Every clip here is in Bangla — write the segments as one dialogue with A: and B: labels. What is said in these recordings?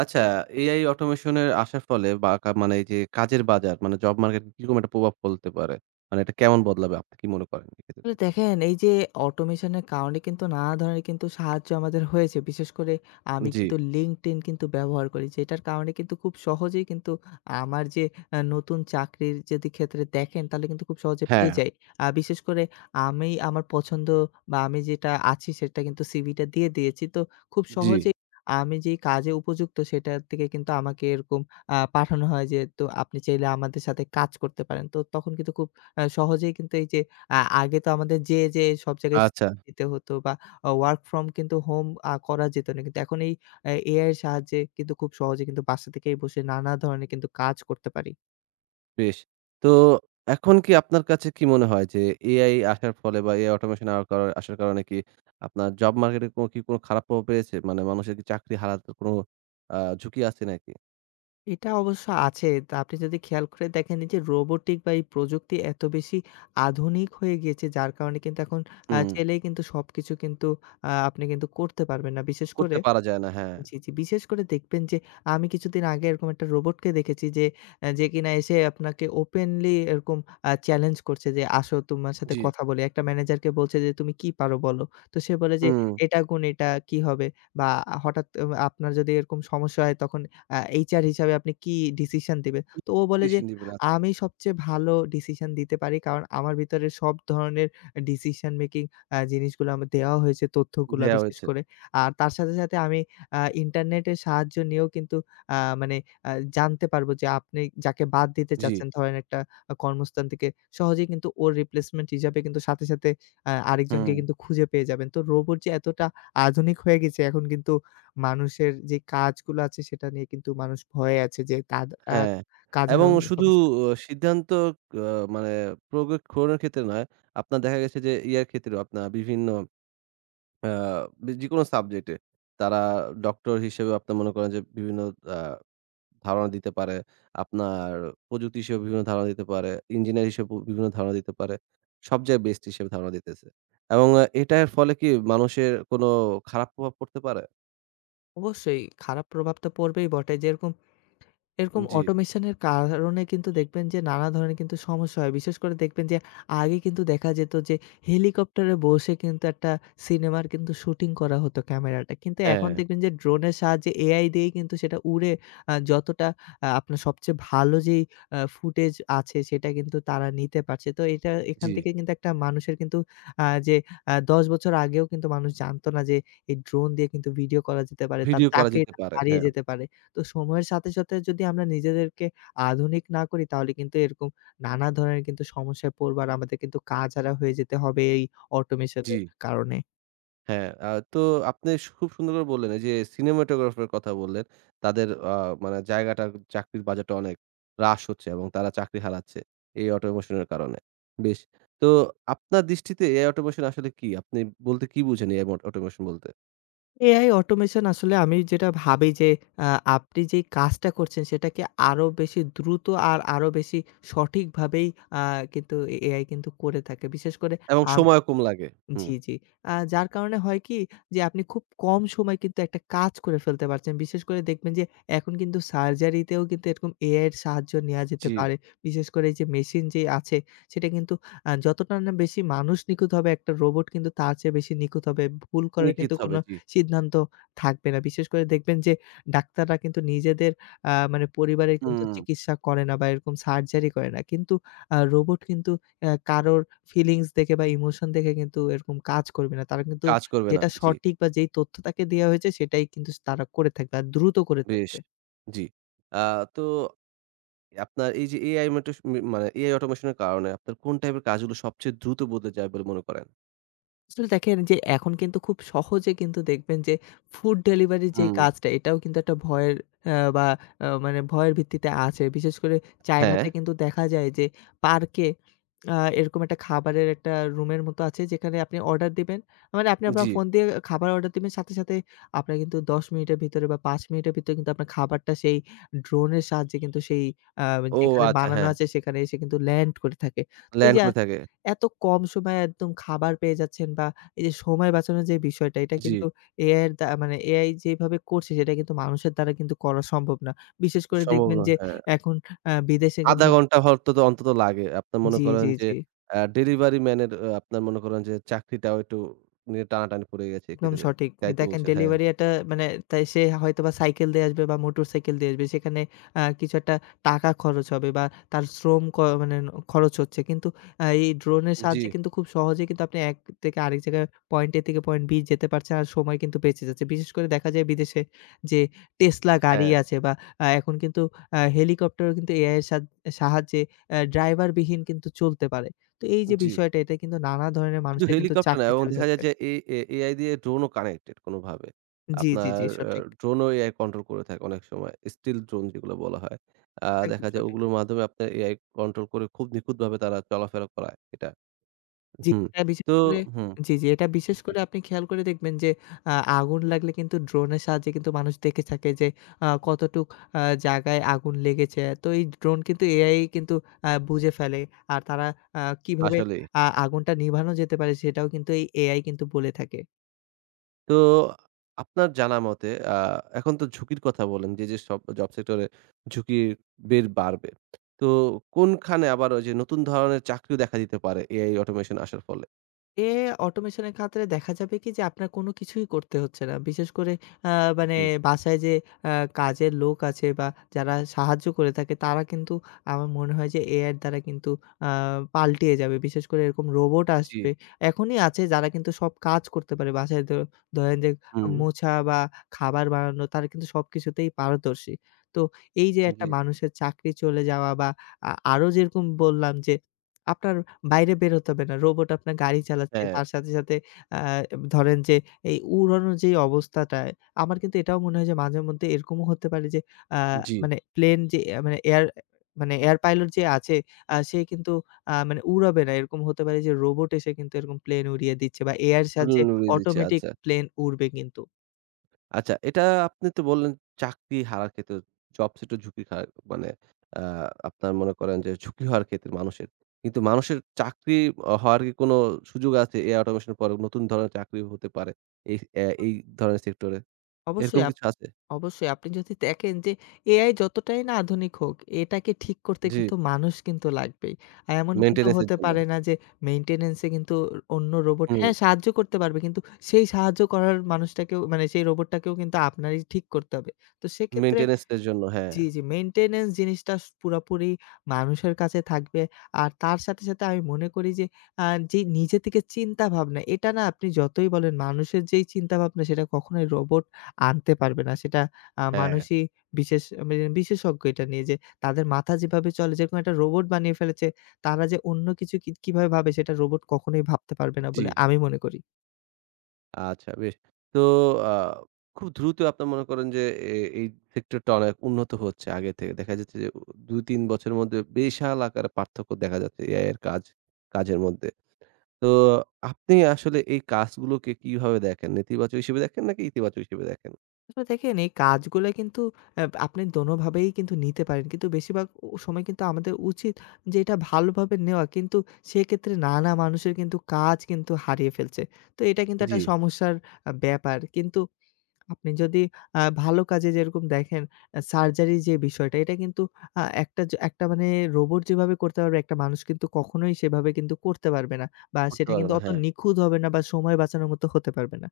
A: আচ্ছা, AI automation এর আসার ফলে বা মানে এই যে কাজের বাজার মানে জব মার্কেট কিরকম একটা প্রভাব ফেলতে পারে? মানে এটা কেমন বদলাবে আপনি কি মনে করেন এক্ষেত্রে?
B: আসলে দেখেন এই যে অটোমেশনের কারণে কিন্তু নানা ধরনের কিন্তু সাহায্য আমাদের হয়েছে। বিশেষ করে আমি
A: জি,
B: কিন্তু LinkedIn কিন্তু ব্যবহার করি। যেটার কারণে কিন্তু খুব সহজেই কিন্তু আমার যে নতুন চাকরির যদি ক্ষেত্রে দেখেন তাহলে কিন্তু খুব সহজে পেয়ে
A: হ্যাঁ,
B: যাই। বিশেষ করে আমি আমার পছন্দ বা আমি যেটা আছি সেটা কিন্তু সিভিটা দিয়ে দিয়েছি। তো খুব
A: জি।
B: সহজেই আমি যেই কাজে উপযুক্ত সেটার থেকে কিন্তু আমাকে এরকম পাঠানো হয় যে, "তো আপনি চাইলে আমাদের সাথে কাজ করতে পারেন।" তো তখন কিন্তু খুব সহজেই কিন্তু এই যে আ আগে তো আমাদের যেয়ে সব জায়গায়
A: আচ্ছা,
B: CV দিতে হতো বা ওয়ার্ক ফ্রম কিন্তু হোম করা যেত না। কিন্তু এখন এই এআই এর সাহায্যে কিন্তু খুব সহজে কিন্তু বাসা থেকেই বসে নানা ধরনের কিন্তু কাজ করতে পারি।
A: বেশ। তো এখন কি আপনার কাছে কি মনে হয় যে AI আসার ফলে বা AI automation আওয়ার কার আসার কারণে কি আপনার জব মার্কেটে কোনো কি কোনো খারাপ প্রভাব পেয়েছে? মানে মানুষের কি চাকরি হারাতে কোনো ঝুঁকি আছে নাকি?
B: এটা অবশ্য আছে। তা আপনি যদি খেয়াল করে দেখেন এই যে রোবটিক বা এই প্রযুক্তি এত বেশি আধুনিক হয়ে গিয়েছে যার কারণে কিন্তু এখন
A: হুম,
B: চাইলেই কিন্তু সবকিছু কিন্তু আপনি কিন্তু করতে পারবেন না। বিশেষ করে
A: করতে পারা যায় না, হ্যাঁ।
B: জি, জি। বিশেষ করে দেখবেন যে আমি কিছুদিন আগে এরকম একটা রোবটকে দেখেছি যে, যে কিনা এসে আপনাকে ওপেনলি এরকম চ্যালেঞ্জ করছে যে, "আসো তোমার সাথে
A: জি,
B: কথা বলি।" একটা ম্যানেজারকে বলছে যে, "তুমি কি পারো বলো?" তো সে বলে যে,
A: হুম।
B: "এটা গুণ এটা কি হবে?" বা হঠাৎ আপনার যদি এরকম সমস্যা হয় তখন আ HR হিসাবে আপনি কি ডিসিশন দিবেন? তো ও বলে যে,
A: ডিসিশন নিবেন আচ্ছা,
B: "আমি সবচেয়ে ভালো ডিসিশন দিতে পারি। কারণ আমার ভিতরে সব ধরনের ডিসিশন মেকিং জিনিসগুলো আমার দেওয়া হয়েছে তথ্যগুলা
A: দেয়া
B: বিশেষ
A: হয়েছে।
B: করে। আর তার সাথে, সাথে আমি ইন্টারনেটের সাহায্য নিয়েও কিন্তু আ মানে আ জানতে পারবো যে আপনি যাকে বাদ দিতে
A: জি,
B: চাচ্ছেন, ধরেন একটা কর্মস্থান থেকে সহজেই কিন্তু ওর রিপ্লেসমেন্ট হিসাবে কিন্তু সাথে, সাথে আরেকজনকে
A: হুম।
B: কিন্তু খুঁজে পেয়ে যাবেন। তো রোবট যে এতটা আধুনিক হয়ে গেছে এখন কিন্তু মানুষের যে কাজগুলো আছে সেটা নিয়ে কিন্তু মানুষ ভয়ে আছে যে তাদ আ
A: হ্যাঁ,
B: কাজ
A: এবং
B: হারানোর
A: শুধু
B: সমস্যা।
A: সিদ্ধান্ত আ মানে প্রয়োগ করার ক্ষেত্রে নয়, আপনার দেখা গেছে যে ইয়ার ক্ষেত্রেও আপনার বিভিন্ন আ যেকোনো সাবজেক্টে তারা ডক্টর হিসেবে আপনার মনে করেন যে বিভিন্ন আ ধারণা দিতে পারে। আপনার প্রযুক্তি হিসেবে বিভিন্ন ধারণা দিতে পারে। ইঞ্জিনিয়ার হিসেবে বিভিন্ন ধারণা দিতে পারে। সব জায়গায় বেস্ট হিসেবে ধারণা দিতেছে। এবং এটার ফলে কি মানুষের কোনো খারাপ প্রভাব পড়তে পারে?
B: অবশ্যই খারাপ প্রভাব তো পড়বেই বটে। যেরকম এরকম
A: জি,
B: অটোমেশন এর কারণে কিন্তু দেখবেন যে নানা ধরনের কিন্তু সমস্যা হয়। বিশেষ করে দেখবেন যে আগে কিন্তু দেখা যেত যে হেলিকপ্টারে বসে কিন্তু একটা সিনেমার কিন্তু শুটিং করা হতো ক্যামেরাটা। কিন্তু এখন
A: হ্যাঁ,
B: দেখবেন যে ড্রোনের সাহায্যে AI দিয়েই কিন্তু সেটা উড়ে যতটা আপনার সবচেয়ে ভালো যেই ফুটেজ আছে সেটা কিন্তু তারা নিতে পারছে। তো এটা এখান
A: জি।
B: থেকে কিন্তু একটা মানুষের কিন্তু আ যে আ ১০ বছর আগেও কিন্তু মানুষ জানতো না যে এই ড্রোন দিয়ে কিন্তু ভিডিও করা যেতে পারে। তার
A: ভিডিও করা যেতে
B: চাকরিটা
A: পারে।
B: হারিয়ে
A: হ্যাঁ,
B: যেতে পারে। তো সময়ের সাথে, সাথে যদি আমরা নিজেদেরকে আধুনিক না করি তাহলে কিন্তু এরকম নানা ধরনের কিন্তু সমস্যায় পড়বো। আর আমাদের কিন্তু কাজ হারা হয়ে যেতে হবে এই অটোমেশন
A: জি।
B: এর কারণে।
A: হ্যাঁ, তো আপনি সু খুব সুন্দর করে বললেন, এই যে সিনেমাটোগ্রাফার কথা বললেন, তাদের মানে জায়গাটা চাকরির বাজারটা অনেক হ্রাস হচ্ছে এবং তারা চাকরি হারাচ্ছে এই অটোমেশন এর কারণে। বেশ। তো আপনার দৃষ্টিতে এআই অটোমেশন আসলে কি? আপনি বলতে কি বুঝেন এআই অটোমেশন বলতে?
B: এআই অটোমেশন আসলে আমি যেটা ভাবি যে আ আপনি যেই কাজটা করছেন সেটাকে আরো বেশি দ্রুত আর আরো বেশি সঠিকভাবেই আ কিন্তু এআই কিন্তু করে থাকে। বিশেষ করে
A: এবং
B: আম
A: সময় কম লাগে।
B: জি,
A: হুম।
B: জি। যার কারণে হয় কি যে আপনি খুব কম সময়ে কিন্তু একটা কাজ করে ফেলতে পারছেন। বিশেষ করে দেখবেন যে এখন কিন্তু সার্জারিতেও কিন্তু এরকম এআই এর সাহায্য নেয়া যেতে
A: জি।
B: পারে। বিশেষ করে এই যে মেশিন যে আছে সেটা কিন্তু যতটা না বেশি মানুষ নিখুঁত হবে একটা রোবট কিন্তু তার চেয়ে বেশি নিখুঁত হবে। ভুল করার
A: নিখীত
B: কিন্তু
A: হবে,
B: কোনো
A: জি।
B: সিদ্ধান্ত থাকবে না। বিশেষ করে দেখবেন যে ডাক্তাররা কিন্তু নিজেদের মানে পরিবারের কিন্তু
A: হুম,
B: চিকিৎসা করে না বা এরকম সার্জারি করে না। কিন্তু রোবট কিন্তু কারোর ফিলিংস দেখে বা ইমোশন দেখে কিন্তু এরকম কাজ করবে না। তারা কিন্তু
A: কাজ করবে না।
B: যেটা
A: জি,
B: সঠিক বা যেই তথ্য তাকে দেয়া হয়েছে সেটাই কিন্তু তারা করে থাকবে। আর দ্রুত করে
A: বেশ।
B: থাকবে।
A: জি। আ তো আপনার এই যে এআই মেটেশ মি মানে এআই অটোমেশন এর কারণে আপনার কোন টাইপের কাজগুলো সবচেয়ে দ্রুত বদলে যায় বলে মনে করেন?
B: আসলে দেখেন যে এখন কিন্তু খুব সহজে কিন্তু দেখবেন যে ফুড ডেলিভারি যে
A: হুম,
B: কাজটা এটাও কিন্তু একটা ভয়ের আ বা আ মানে ভয়ের ভিত্তিতে আছে। বিশেষ করে
A: হ্যাঁ,
B: চায়নাতে কিন্তু দেখা যায় যে পার্কে আ এরকম একটা খাবারের একটা রুমের মতো আছে যেখানে আপনি অর্ডার দিবেন। মানে আপনি আপনার
A: জি।
B: ফোন দিয়ে খাবার অর্ডার দিবেন সাথে, সাথে আপনার কিন্তু ১০ মিনিটের ভিতরে বা ৫ মিনিটের ভিতরে কিন্তু আপনার খাবারটা সেই ড্রোনের সাহায্যে কিন্তু সেই আ
A: ও
B: যেখানে
A: আচ্ছা
B: বানানো
A: হ্যাঁ,
B: আছে সেখানে এসে কিন্তু ল্যান্ড করে থাকে। এই
A: ল্যান্ড
B: যে
A: করে থাকে।
B: এত কম সময়ে একদম খাবার পেয়ে যাচ্ছেন বা এই যে সময় বাঁচানোর যে বিষয়টা এটা
A: জি,
B: কিন্তু এআই এর দ্বা মানে এআই যেভাবে করছে সেটা কিন্তু মানুষের দ্বারা কিন্তু করা সম্ভব না। বিশেষ করে
A: সম্ভব
B: দেখবেন
A: না,
B: যে
A: হ্যাঁ।
B: এখন বিদেশে কিন্তু
A: ০.৫ ঘন্টা হয়তো তো অন্তত লাগে। আপনার মনে
B: জি,
A: করেন
B: জি,
A: যে
B: জি।
A: ডেলিভারি ম্যানের আপনার মনে করেন যে চাকরিটাও একটু নিয়ে টানাটানি পড়ে গেছে
B: একদম
A: এক্ষেত্রে।
B: সঠিক। যে
A: তাই তো
B: দেখেন
A: বলছেন, হ্যাঁ।
B: ডেলিভারি একটা মানে তাই সে হয়তোবা সাইকেল দিয়ে আসবে বা মোটরসাইকেল দিয়ে আসবে। সেখানে কিছু একটা টাকা খরচ হবে বা তার শ্রম ক মানে ন খরচ হচ্ছে। কিন্তু এই ড্রোনের
A: জি,
B: সাহায্যে কিন্তু খুব সহজেই কিন্তু আপনি এক থেকে আরেক জায়গায় পয়েন্ট A থেকে পয়েন্ট B যেতে পারছেন আর সময় কিন্তু বেঁচে যাচ্ছে। বিশেষ করে দেখা যায় বিদেশে যে Tesla গাড়ি
A: হ্যাঁ,
B: আছে বা এখন কিন্তু হেলিকপ্টারও কিন্তু AI এর সাদ সাহায্যে ড্রাইভারবিহীন কিন্তু চলতে পারে। তো এই যে
A: জি।
B: বিষয়টা এটা কিন্তু নানা ধরনের
A: শুধু
B: মানুষের কিন্তু
A: হেলিকপ্টার না
B: চাকরি
A: এবং
B: চলে
A: দেখা যায়
B: যাচ্ছে।
A: যে এ এ এআই দিয়ে ড্রোনও কানেক্টেড কোনোভাবে।
B: জি, জি,
A: আপনার
B: জি,
A: আ
B: সঠিক।
A: ড্রোনও এআই কন্ট্রোল করে থাকে অনেক সময়। স্টিল ড্রোন যেগুলো বলা হয়।
B: একদম
A: দেখা যায়
B: সঠিক।
A: ওগুলোর মাধ্যমে আপনার এআই কন্ট্রোল করে খুব নিখুঁতভাবে তারা চলাফেরা করায় এটা।
B: জি,
A: হুম।
B: এটা বিশেষ
A: তো
B: করে
A: হুম,
B: জি, জি, এটা বিশেষ
A: জি,
B: করে আপনি খেয়াল করে দেখবেন যে আ আগুন লাগলে কিন্তু ড্রোনের সাহায্যে কিন্তু মানুষ দেখে থাকে যে কতটুক আ জায়গায় আগুন লেগেছে। তো এই ড্রোন কিন্তু এআই কিন্তু বুঝে ফেলে। আর তারা আ কিভাবে
A: আসলেই।
B: আগুনটা নিভানো যেতে পারে সেটাও কিন্তু এই এআই কিন্তু বলে থাকে।
A: তো আপনার জানা মতে এখন তো ঝুঁকির কথা বললেন যে, যে সব জব সেক্টরে ঝুঁকি বাড়বে। তো কোনখানে আবার ওই যে নতুন ধরনের চাকরিও দেখা দিতে পারে এআই অটোমেশন আসার ফলে?
B: এ অটোমেশন এর ক্ষেত্রে দেখা যাবে কি যে আপনার কোনো কিছুই করতে হচ্ছে না। বিশেষ করে আ মানে
A: জি,
B: বাসায় যে আ কাজের লোক আছে বা যারা সাহায্য করে থাকে তারা কিন্তু আমার মনে হয় যে AI এর দ্বারা কিন্তু আ পাল্টিয়ে যাবে। বিশেষ করে এরকম রোবট
A: জি।
B: আসবে। এখনই আছে যারা কিন্তু সব কাজ করতে পারে। বাসায় ধ ধরেন যে
A: হুম।
B: মোছা বা খাবার বানানো তারা কিন্তু সবকিছুতেই পারদর্শী। তো এই যে একটা
A: জি,
B: মানুষের চাকরি চলে যাওয়া বা আরো যেরকম বললাম যে আপনার বাইরে বের হতে হবে না। রোবট আপনার গাড়ি চালাচ্ছে।
A: হ্যাঁ,
B: তার সাথে, সাথে আ ধরেন যে এই উড়ানোর যে অবস্থাটা, আমার কিন্তু এটাও মনে হয় যে মাঝেমধ্যে এরকমও হতে পারে যে আ
A: জি।
B: মানে প্লেন যে মানে এয়ার মানে এয়ার পাইলট যে আছে সে কিন্তু মানে উড়াবে না। এরকম হতে পারে যে রোবট এসে কিন্তু এরকম প্লেন উড়িয়ে দিচ্ছে বা এআই এর সাহায্যে
A: তুলনা উড়িয়ে দিচ্ছে।
B: অটোমেটিক
A: আচ্ছা।
B: প্লেন উড়বে কিন্তু।
A: আচ্ছা, এটা আপনি তো বললেন চাকরি হারার ক্ষেত্রে জব সেক্টর ঝুঁকি খায় মানে আ আপনার মনে করেন যে ঝুঁকি হওয়ার ক্ষেত্রে মানুষের। কিন্তু মানুষের চাকরি হওয়ার কি কোনো সুযোগ আছে এআই অটোমেশন এর পরে নতুন ধরনের চাকরি হতে পারে এই এই ধরনের সেক্টরে?
B: অবশ্যই
A: এরকম
B: আপ
A: কিছু আছে?
B: অবশ্যই আপনি যদি দেখেন যে এআই যতটাই না আধুনিক হোক, এটাকে ঠিক করতে
A: জি,
B: কিন্তু মানুষ কিন্তু লাগবেই। আর এমন কিন্তু
A: মেইনটেন্যান্স এর
B: হতে
A: জন্য।
B: পারে না যে মেইনটেন্যান্স এ কিন্তু অন্য রোবট
A: হুম,
B: হ্যাঁ, সাহায্য করতে পারবে কিন্তু সেই সাহায্য করার মানুষটাকেও মানে সেই রোবটটাকেও কিন্তু আপনারই ঠিক করতে হবে। তো সেক্ষেত্রে
A: মেইনটেন্যান্স এর জন্য। হ্যাঁ,
B: জি, জি। মেইনটেন্যান্স জিনিসটা স পুরাপুরি মানুষের কাছে থাকবে। আর তার সাথে, সাথে আমি মনে করি যে আ যে নিজে থেকে চিন্তা ভাবনা, এটা না আপনি যতই বলেন মানুষের যেই চিন্তা ভাবনা সেটা কখনোই রোবট আনতে পারবে না। সেটা
A: হ্যাঁ,
B: মানুষই বিশেষ মানে বিশেষজ্ঞ এটা নিয়ে যে তাদের মাথা যেভাবে চলে, যেরকম একটা রোবট বানিয়ে ফেলেছে, তারা যে অন্য কিছু কি কিভাবে ভাবে সেটা রোবট কখনোই ভাবতে পারবে না
A: জি।
B: বলে আমি মনে করি।
A: আচ্ছা বেশ। তো আ খুব দ্রুত আপনার মনে করেন যে এ এই সেক্টরটা অনেক উন্নত হচ্ছে আগে থেকে। দেখা যাচ্ছে যে ২-৩ বছরের মধ্যে বিশাল আকারে পার্থক্য দেখা যাচ্ছে এআই এর কাজ কাজের মধ্যে। তো আপনি আসলে এই কাজগুলোকে কিভাবে দেখেন? নেতিবাচক হিসেবে দেখেন নাকি ইতিবাচক হিসেবে দেখেন?
B: আসলে দেখেন এই কাজগুলো কিন্তু আপনি দোনোভাবেই কিন্তু নিতে পারেন। কিন্তু বেশিরভাগ সময় কিন্তু আমাদের উচিত যে এটা ভালোভাবে নেওয়া। কিন্তু সেক্ষেত্রে নানা মানুষের কিন্তু কাজ কিন্তু হারিয়ে ফেলছে। তো এটা কিন্তু
A: জি,
B: একটা সমস্যার ব্যাপার। কিন্তু আপনি যদি ভালো কাজে যেরকম দেখেন সার্জারির যে বিষয়টা এটা কিন্তু আ একটা য একটা মানে রোবট যেভাবে করতে পারবে একটা মানুষ কিন্তু কখনোই সেভাবে কিন্তু করতে পারবে না। বা
A: করতে
B: সেটা
A: পারবে
B: কিন্তু
A: না।
B: অত
A: হ্যাঁ,
B: নিখুঁত হবে না বা সময় বাঁচানোর মতো হতে পারবে না।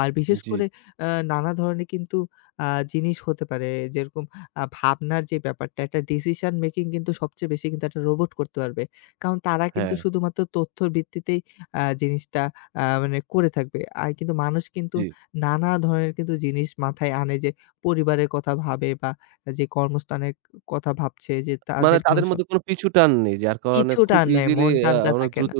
B: আর বিশেষ
A: জি,
B: করে নানা ধরনের কিন্তু আ জিনিস হতে পারে যেরকম ভাবনার যে ব্যাপারটা একটা ডিসিশন মেকিং কিন্তু সবচেয়ে বেশি কিন্তু একটা রোবট করতে পারবে। কারণ তারা কিন্তু
A: হ্যাঁ,
B: শুধুমাত্র তথ্যর ভিত্তিতেই জিনিসটা মানে করে থাকবে। আর কিন্তু মানুষ কিন্তু
A: জি।
B: নানা ধরনের কিন্তু জিনিস মাথায় আনে যে পরিবারের কথা ভাবে বা যে কর্মস্থানের কথা ভাবছে যে
A: মানে
B: তাদের কোনো
A: তাদের
B: স
A: মধ্যে কোনো পিছুটান নেই যার কারণে
B: পিছু
A: খুব
B: টান নেয়,
A: ইজিলি
B: মন টানটা
A: অনেক
B: থাকে না।
A: দ্রুত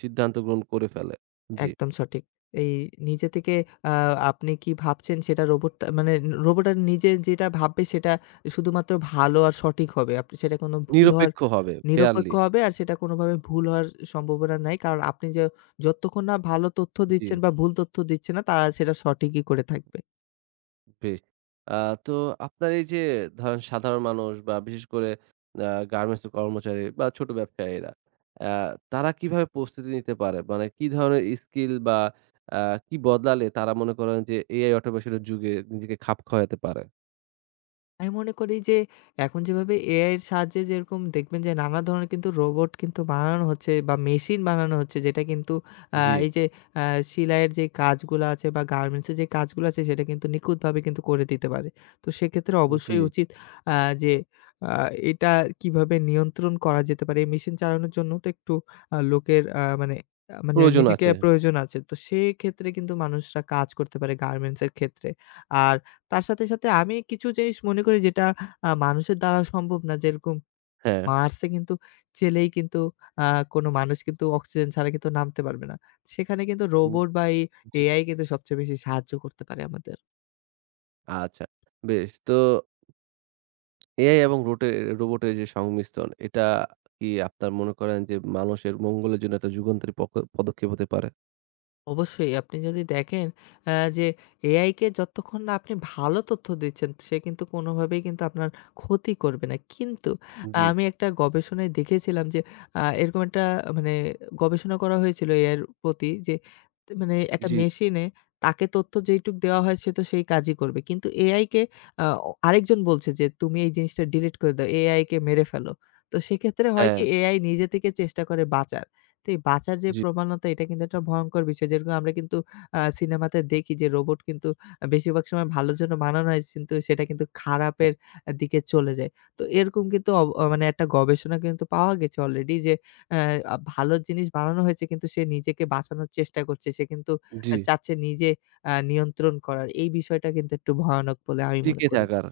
A: সিদ্ধান্ত গ্রহণ করে ফেলে। জি,
B: একদম সঠিক। এই নিজে থেকে আ আপনি কি ভাবছেন সেটা রোবট তা মানে রোবট আর নিজে যেটা ভাববে সেটা শুধুমাত্র ভালো আর সঠিক হবে। আপনি সেটা কোনো ভুল হওয়ার
A: নিরপেক্ষ হবে,
B: নিরপেক্ষ
A: ফেয়ারলি।
B: হবে আর সেটা কোনোভাবে ভুল হওয়ার সম্ভাবনা নাই। কারণ আপনি যে যতক্ষণ না ভালো তথ্য
A: জি।
B: দিচ্ছেন বা ভুল তথ্য দিচ্ছেন না তারা সেটা সঠিকই করে থাকবে।
A: বেশ। আ তো আপনার এই যে ধরেন সাধারণ মানুষ বা বিশেষ করে আ গার্মেন্টস কর্মচারী বা ছোট ব্যবসায়ীরা আ তারা কিভাবে প্রস্তুতি নিতে পারে? মানে কি ধরনের স্কিল বা আ কি বদলালে তারা মনে করেন যে এআই অটোমেশন এর যুগে নিজেকে খাপ খাওয়াতে পারে?
B: আমি মনে করি যে এখন যেভাবে এআই এর সাহায্যে যেরকম দেখবেন যে নানা ধরনের কিন্তু রোবট কিন্তু বানানো হচ্ছে বা মেশিন বানানো হচ্ছে যেটা কিন্তু
A: জি,
B: এই যে আ সেলাইয়ের যে কাজগুলা আছে বা গার্মেন্টসের যে কাজগুলা আছে সেটা কিন্তু নিখুঁতভাবে কিন্তু করে দিতে পারে। তো সেক্ষেত্রে
A: জি।
B: অবশ্যই উচিত আ যে আ এটা কিভাবে নিয়ন্ত্রণ করা যেতে পারে। এই মেশিন চালানোর জন্য তো একটু লোকের আ মানে আ মানে
A: প্রয়োজন
B: নিজেকে
A: আছে।
B: প্রয়োজন আছে। তো সেক্ষেত্রে কিন্তু মানুষরা কাজ করতে পারে গার্মেন্টস এর ক্ষেত্রে। আর তার সাথে, সাথে আমি কিছু জিনিস মনে করি যেটা মানুষের দ্বারা সম্ভব না। যেরকম
A: হ্যাঁ।
B: মার্সে কিন্তু চেলেই কিন্তু আ কোনো মানুষ কিন্তু অক্সিজেন ছাড়া কিন্তু নামতে পারবে না। সেখানে কিন্তু
A: উম
B: রোবট বা এই
A: জি।
B: এআই কিন্তু সবচেয়ে বেশি সাহায্য করতে পারে আমাদের।
A: আচ্ছা, বেশ। তো এআই এবং রোবটের যে সংমিশ্রণ এটা কি আপনার মনে করেন যে মানুষের মঙ্গলের জন্য একটা যুগান্তরী পদক্ষেপ হতে পারে?
B: অবশ্যই আপনি যদি দেখেন আ যে এআইকে যতক্ষণ না আপনি ভালো তথ্য দিচ্ছেন, সে কিন্তু কোনোভাবেই কিন্তু আপনার ক্ষতি করবে না। কিন্তু
A: জি,
B: আমি একটা গবেষণায় দেখেছিলাম যে এরকম একটা মানে গবেষণা করা হয়েছিল এআইয়ের প্রতি যে মানে একটা
A: জি।
B: মেশিনে তাকে তথ্য যেইটুক দেওয়া হয় সে তো সেই কাজই করবে। কিন্তু এআইকে আ আরেকজন বলছে যে, "তুমি এই জিনিসটা ডিলিট করে দাও। এআইকে মেরে ফেলো।" তো সেক্ষেত্রে হয়
A: হ্যাঁ,
B: কি এআই নিজে থেকে চেষ্টা করে বাঁচার। তো এই বাঁচার যে
A: জি,
B: প্রবণতা এটা কিন্তু একটা ভয়ংকর বিষয়। যেরকম আমরা কিন্তু সিনেমাতে দেখি যে রোবট কিন্তু বেশিরভাগ সময় ভালোর জন্য বানানো হয় কিন্তু সেটা কিন্তু খারাপের দিকে চলে যায়। তো এরকম কিন্তু অব অ মানে একটা গবেষণা কিন্তু পাওয়া গেছে অলরেডি যে অ্যা আ ভালো জিনিস বানানো হয়েছে কিন্তু সে নিজেকে বাঁচানোর চেষ্টা করছে। সে কিন্তু
A: জি।
B: চাচ্ছে নিজে নিয়ন্ত্রণ করার। এই বিষয়টা কিন্তু একটু ভয়ানক বলে আমি মনে
A: টিকে
B: করি।
A: থাকার,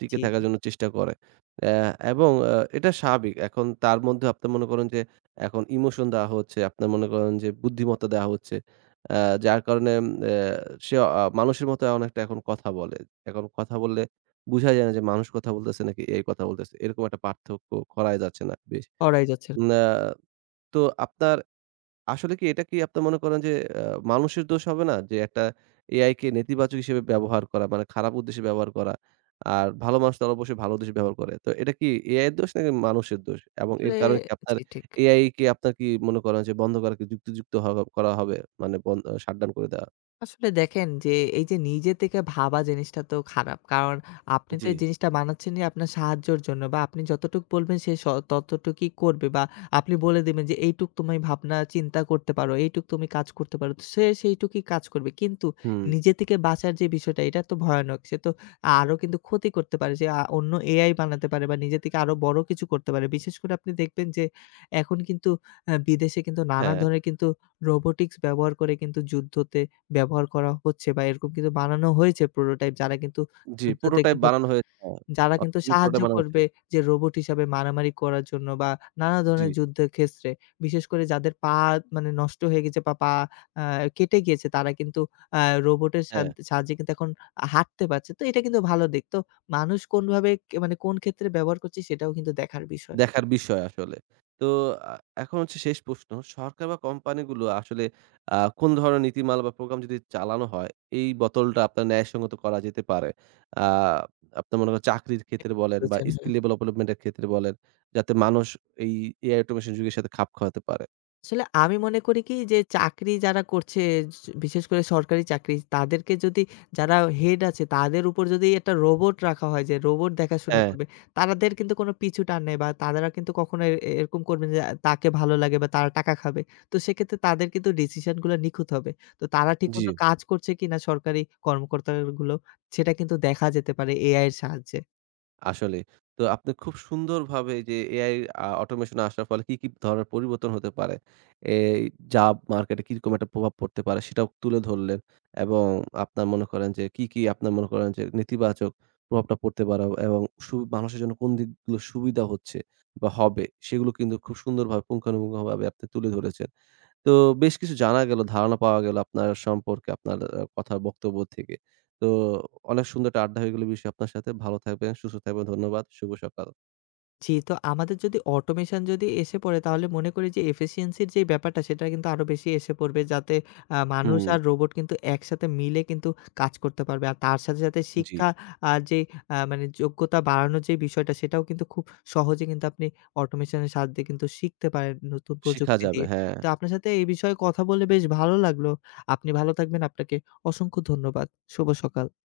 A: টিকে
B: জি,
A: থাকার
B: জি।
A: জন্য চেষ্টা করে। অ্যা এবং এটা স্বাভাবিক। এখন তার মধ্যে আপনি মনে করেন যে এখন ইমোশন দেওয়া হচ্ছে, আপনার মনে করেন যে বুদ্ধিমত্তা দেওয়া হচ্ছে। আ যার কারণে উম অ্যা সে মানুষের মতো অনেকটা এখন কথা বলে। এখন কথা বললে বুঝাই যায় না যে মানুষ কথা বলতেছে নাকি এআই কথা বলতেছে। এরকম একটা পার্থক্য করাই যাচ্ছে না। বেশ।
B: করাই যাচ্ছে না।
A: না তো আপনার আসলে কি এটা কি আপনি মনে করেন যে আ মানুষের দোষ হবে না? যে একটা এআই কে নেতিবাচক হিসেবে ব্যবহার করা মানে খারাপ উদ্দেশ্যে ব্যবহার করা। আর ভালো মানুষ তারা অবশ্যই ভালো উদ্দেশ্যে ব্যবহার করে। তো এটা কি এআই এর দোষ নাকি মানুষের দোষ? এবং এর
B: আসলে
A: কারণে কি আপনার
B: জি ঠিক।
A: এআই কে আপনার কি মনে করেন যে বন্ধ করা কি যুক্তিযুক্ত করা হবে? মানে শাটডাউন করে দেওয়া?
B: আসলে দেখেন যে এই যে নিজে থেকে ভাবা জিনিসটা তো খারাপ। কারণ আপনি তো
A: জি।
B: এই জিনিসটা বানাচ্ছেনই আপনার সাহায্যর জন্য বা আপনি যতটুক বলবেন সে স ততটুকুই করবে বা আপনি বলে দিবেন যে এইটুক তুমি ভাবনা চিন্তা করতে পারো, এইটুক তুমি কাজ করতে পারো। তো সে সেইটুকুই কাজ করবে। কিন্তু
A: হুম।
B: নিজে থেকে বাঁচার যে বিষয়টা এটা তো ভয়ানক। সে তো আরো কিন্তু ক্ষতি করতে পারে। যে অন্য এআই বানাতে পারে বা নিজে থেকে আরো বড় কিছু করতে পারে। বিশেষ করে আপনি দেখবেন যে এখন কিন্তু বিদেশে কিন্তু নানা
A: হ্যাঁ।
B: ধরনের কিন্তু রোবোটিক্স ব্যবহার করে কিন্তু যুদ্ধতে ব্যবহার করা হচ্ছে বা এরকম কিন্তু বানানো হয়েছে প্রোটোটাইপ যারা কিন্তু
A: জি,
B: যুদ্ধতে
A: প্রোটোটাইপ
B: কিন্তু
A: বানানো হয়েছে। হ্যাঁ।
B: যারা কিন্তু সাহায্য
A: প্রোটোটাইপ বানানো হচ্ছে।
B: করবে যে রোবট হিসাবে মারামারি করার জন্য বা নানা
A: জি,
B: ধরনের যুদ্ধের ক্ষেত্রে। বিশেষ করে যাদের পা মানে নষ্ট হয়ে গেছে বা পা আ কেটে গিয়েছে তারা কিন্তু আ রোবটের সাদ
A: হ্যাঁ।
B: সাহায্যে কিন্তু এখন হাঁটতে পারছে। তো এটা কিন্তু ভালো দিক। তো মানুষ কোনভাবে কে মানে কোন ক্ষেত্রে ব্যবহার করছে সেটাও কিন্তু দেখার বিষয়।
A: দেখার বিষয় আসলে। তো আ এখন হচ্ছে শেষ প্রশ্ন। সরকার বা কোম্পানিগুলো আসলে আ কোন ধরনের নীতিমালা বা প্রোগ্রাম যদি চালানো হয়, এই বোতলটা আপনার ন্যায়সঙ্গত করা যেতে পারে? আ আপনার মনে করেন চাকরির ক্ষেত্রে বলেন বা
B: বলেছেন হ্যাঁ।
A: স্কিল ডেভেলপমেন্ট এর ক্ষেত্রে বলেন, যাতে মানুষ এই এআই অটোমেশন যুগের সাথে খাপ খাওয়াতে পারে।
B: আসলে আমি মনে করি কি যে চাকরি যারা করছে স বিশেষ করে সরকারি চাকরি তাদেরকে যদি যারা হেড আছে তাদের উপর যদি একটা রোবট রাখা হয় যে রোবট দেখাশোনা
A: হ্যাঁ,
B: করবে, তাদের কিন্তু কোনো পিছু টান নেই বা তারা কিন্তু কখনো এ এরকম করবে না যে তাকে ভালো লাগে বা তারা টাকা খাবে। তো সেক্ষেত্রে তাদের কিন্তু ডিসিশন গুলো নিখুঁত হবে। তো তারা
A: জি।
B: ঠিকমতো কাজ করছে কিনা সরকারি কর্মকর্তাগুলো সেটা কিন্তু দেখা যেতে পারে এআই এর সাহায্যে।
A: আসলে। তো আপনি খুব সুন্দরভাবে এই যে এআই অটোমেশন আসার ফলে কি, কি ধরনের পরিবর্তন হতে পারে? এই জব মার্কেটে কিরকম একটা প্রভাব পড়তে পারে সেটাও তুলে ধরলেন। এবং আপনার মনে করেন যে কি, কি আপনার মনে করেন যে নেতিবাচক প্রভাবটা পড়তে পারে এবং মানুষের জন্য কোন দিকগুলো সুবিধা হচ্ছে বা হবে সেগুলো কিন্তু খুব সুন্দরভাবে পুঙ্খানুপুঙ্খভাবে আপনি তুলে ধরেছেন। তো বেশ কিছু জানা গেল, ধারণা পাওয়া গেল আপনার সম্পর্কে, আপনার কথার বক্তব্য থেকে। তো অনেক সুন্দর একটা আড্ডা হয়ে গেল বিষয় আপনার সাথে। ভালো থাকবেন, সুস্থ থাকবেন। ধন্যবাদ। শুভ সকাল।
B: জি, তো আমাদের যদি অটোমেশন যদি এসে পড়ে তাহলে মনে করি যে efficiency র যে ব্যাপারটা সেটা কিন্তু আরো বেশি এসে পড়বে। যাতে মানুষ
A: হুম,
B: আর রোবট কিন্তু একসাথে মিলে কিন্তু কাজ করতে পারবে। আর তার সাথে, সাথে
A: জি।
B: শিক্ষা আর যে মানে যোগ্যতা বাড়ানোর যে বিষয়টা সেটাও কিন্তু খুব সহজে কিন্তু আপনি অটোমেশনের সাহায্যে কিন্তু শিখতে পারেন নতুন
A: শিখা
B: প্রযুক্তি
A: যাবে।
B: দিয়ে।
A: হ্যাঁ।
B: তো আপনার সাথে এই বিষয়ে কথা বলে বেশ ভালো লাগলো। আপনি ভালো থাকবেন। আপনাকে অসংখ্য ধন্যবাদ। শুভ সকাল।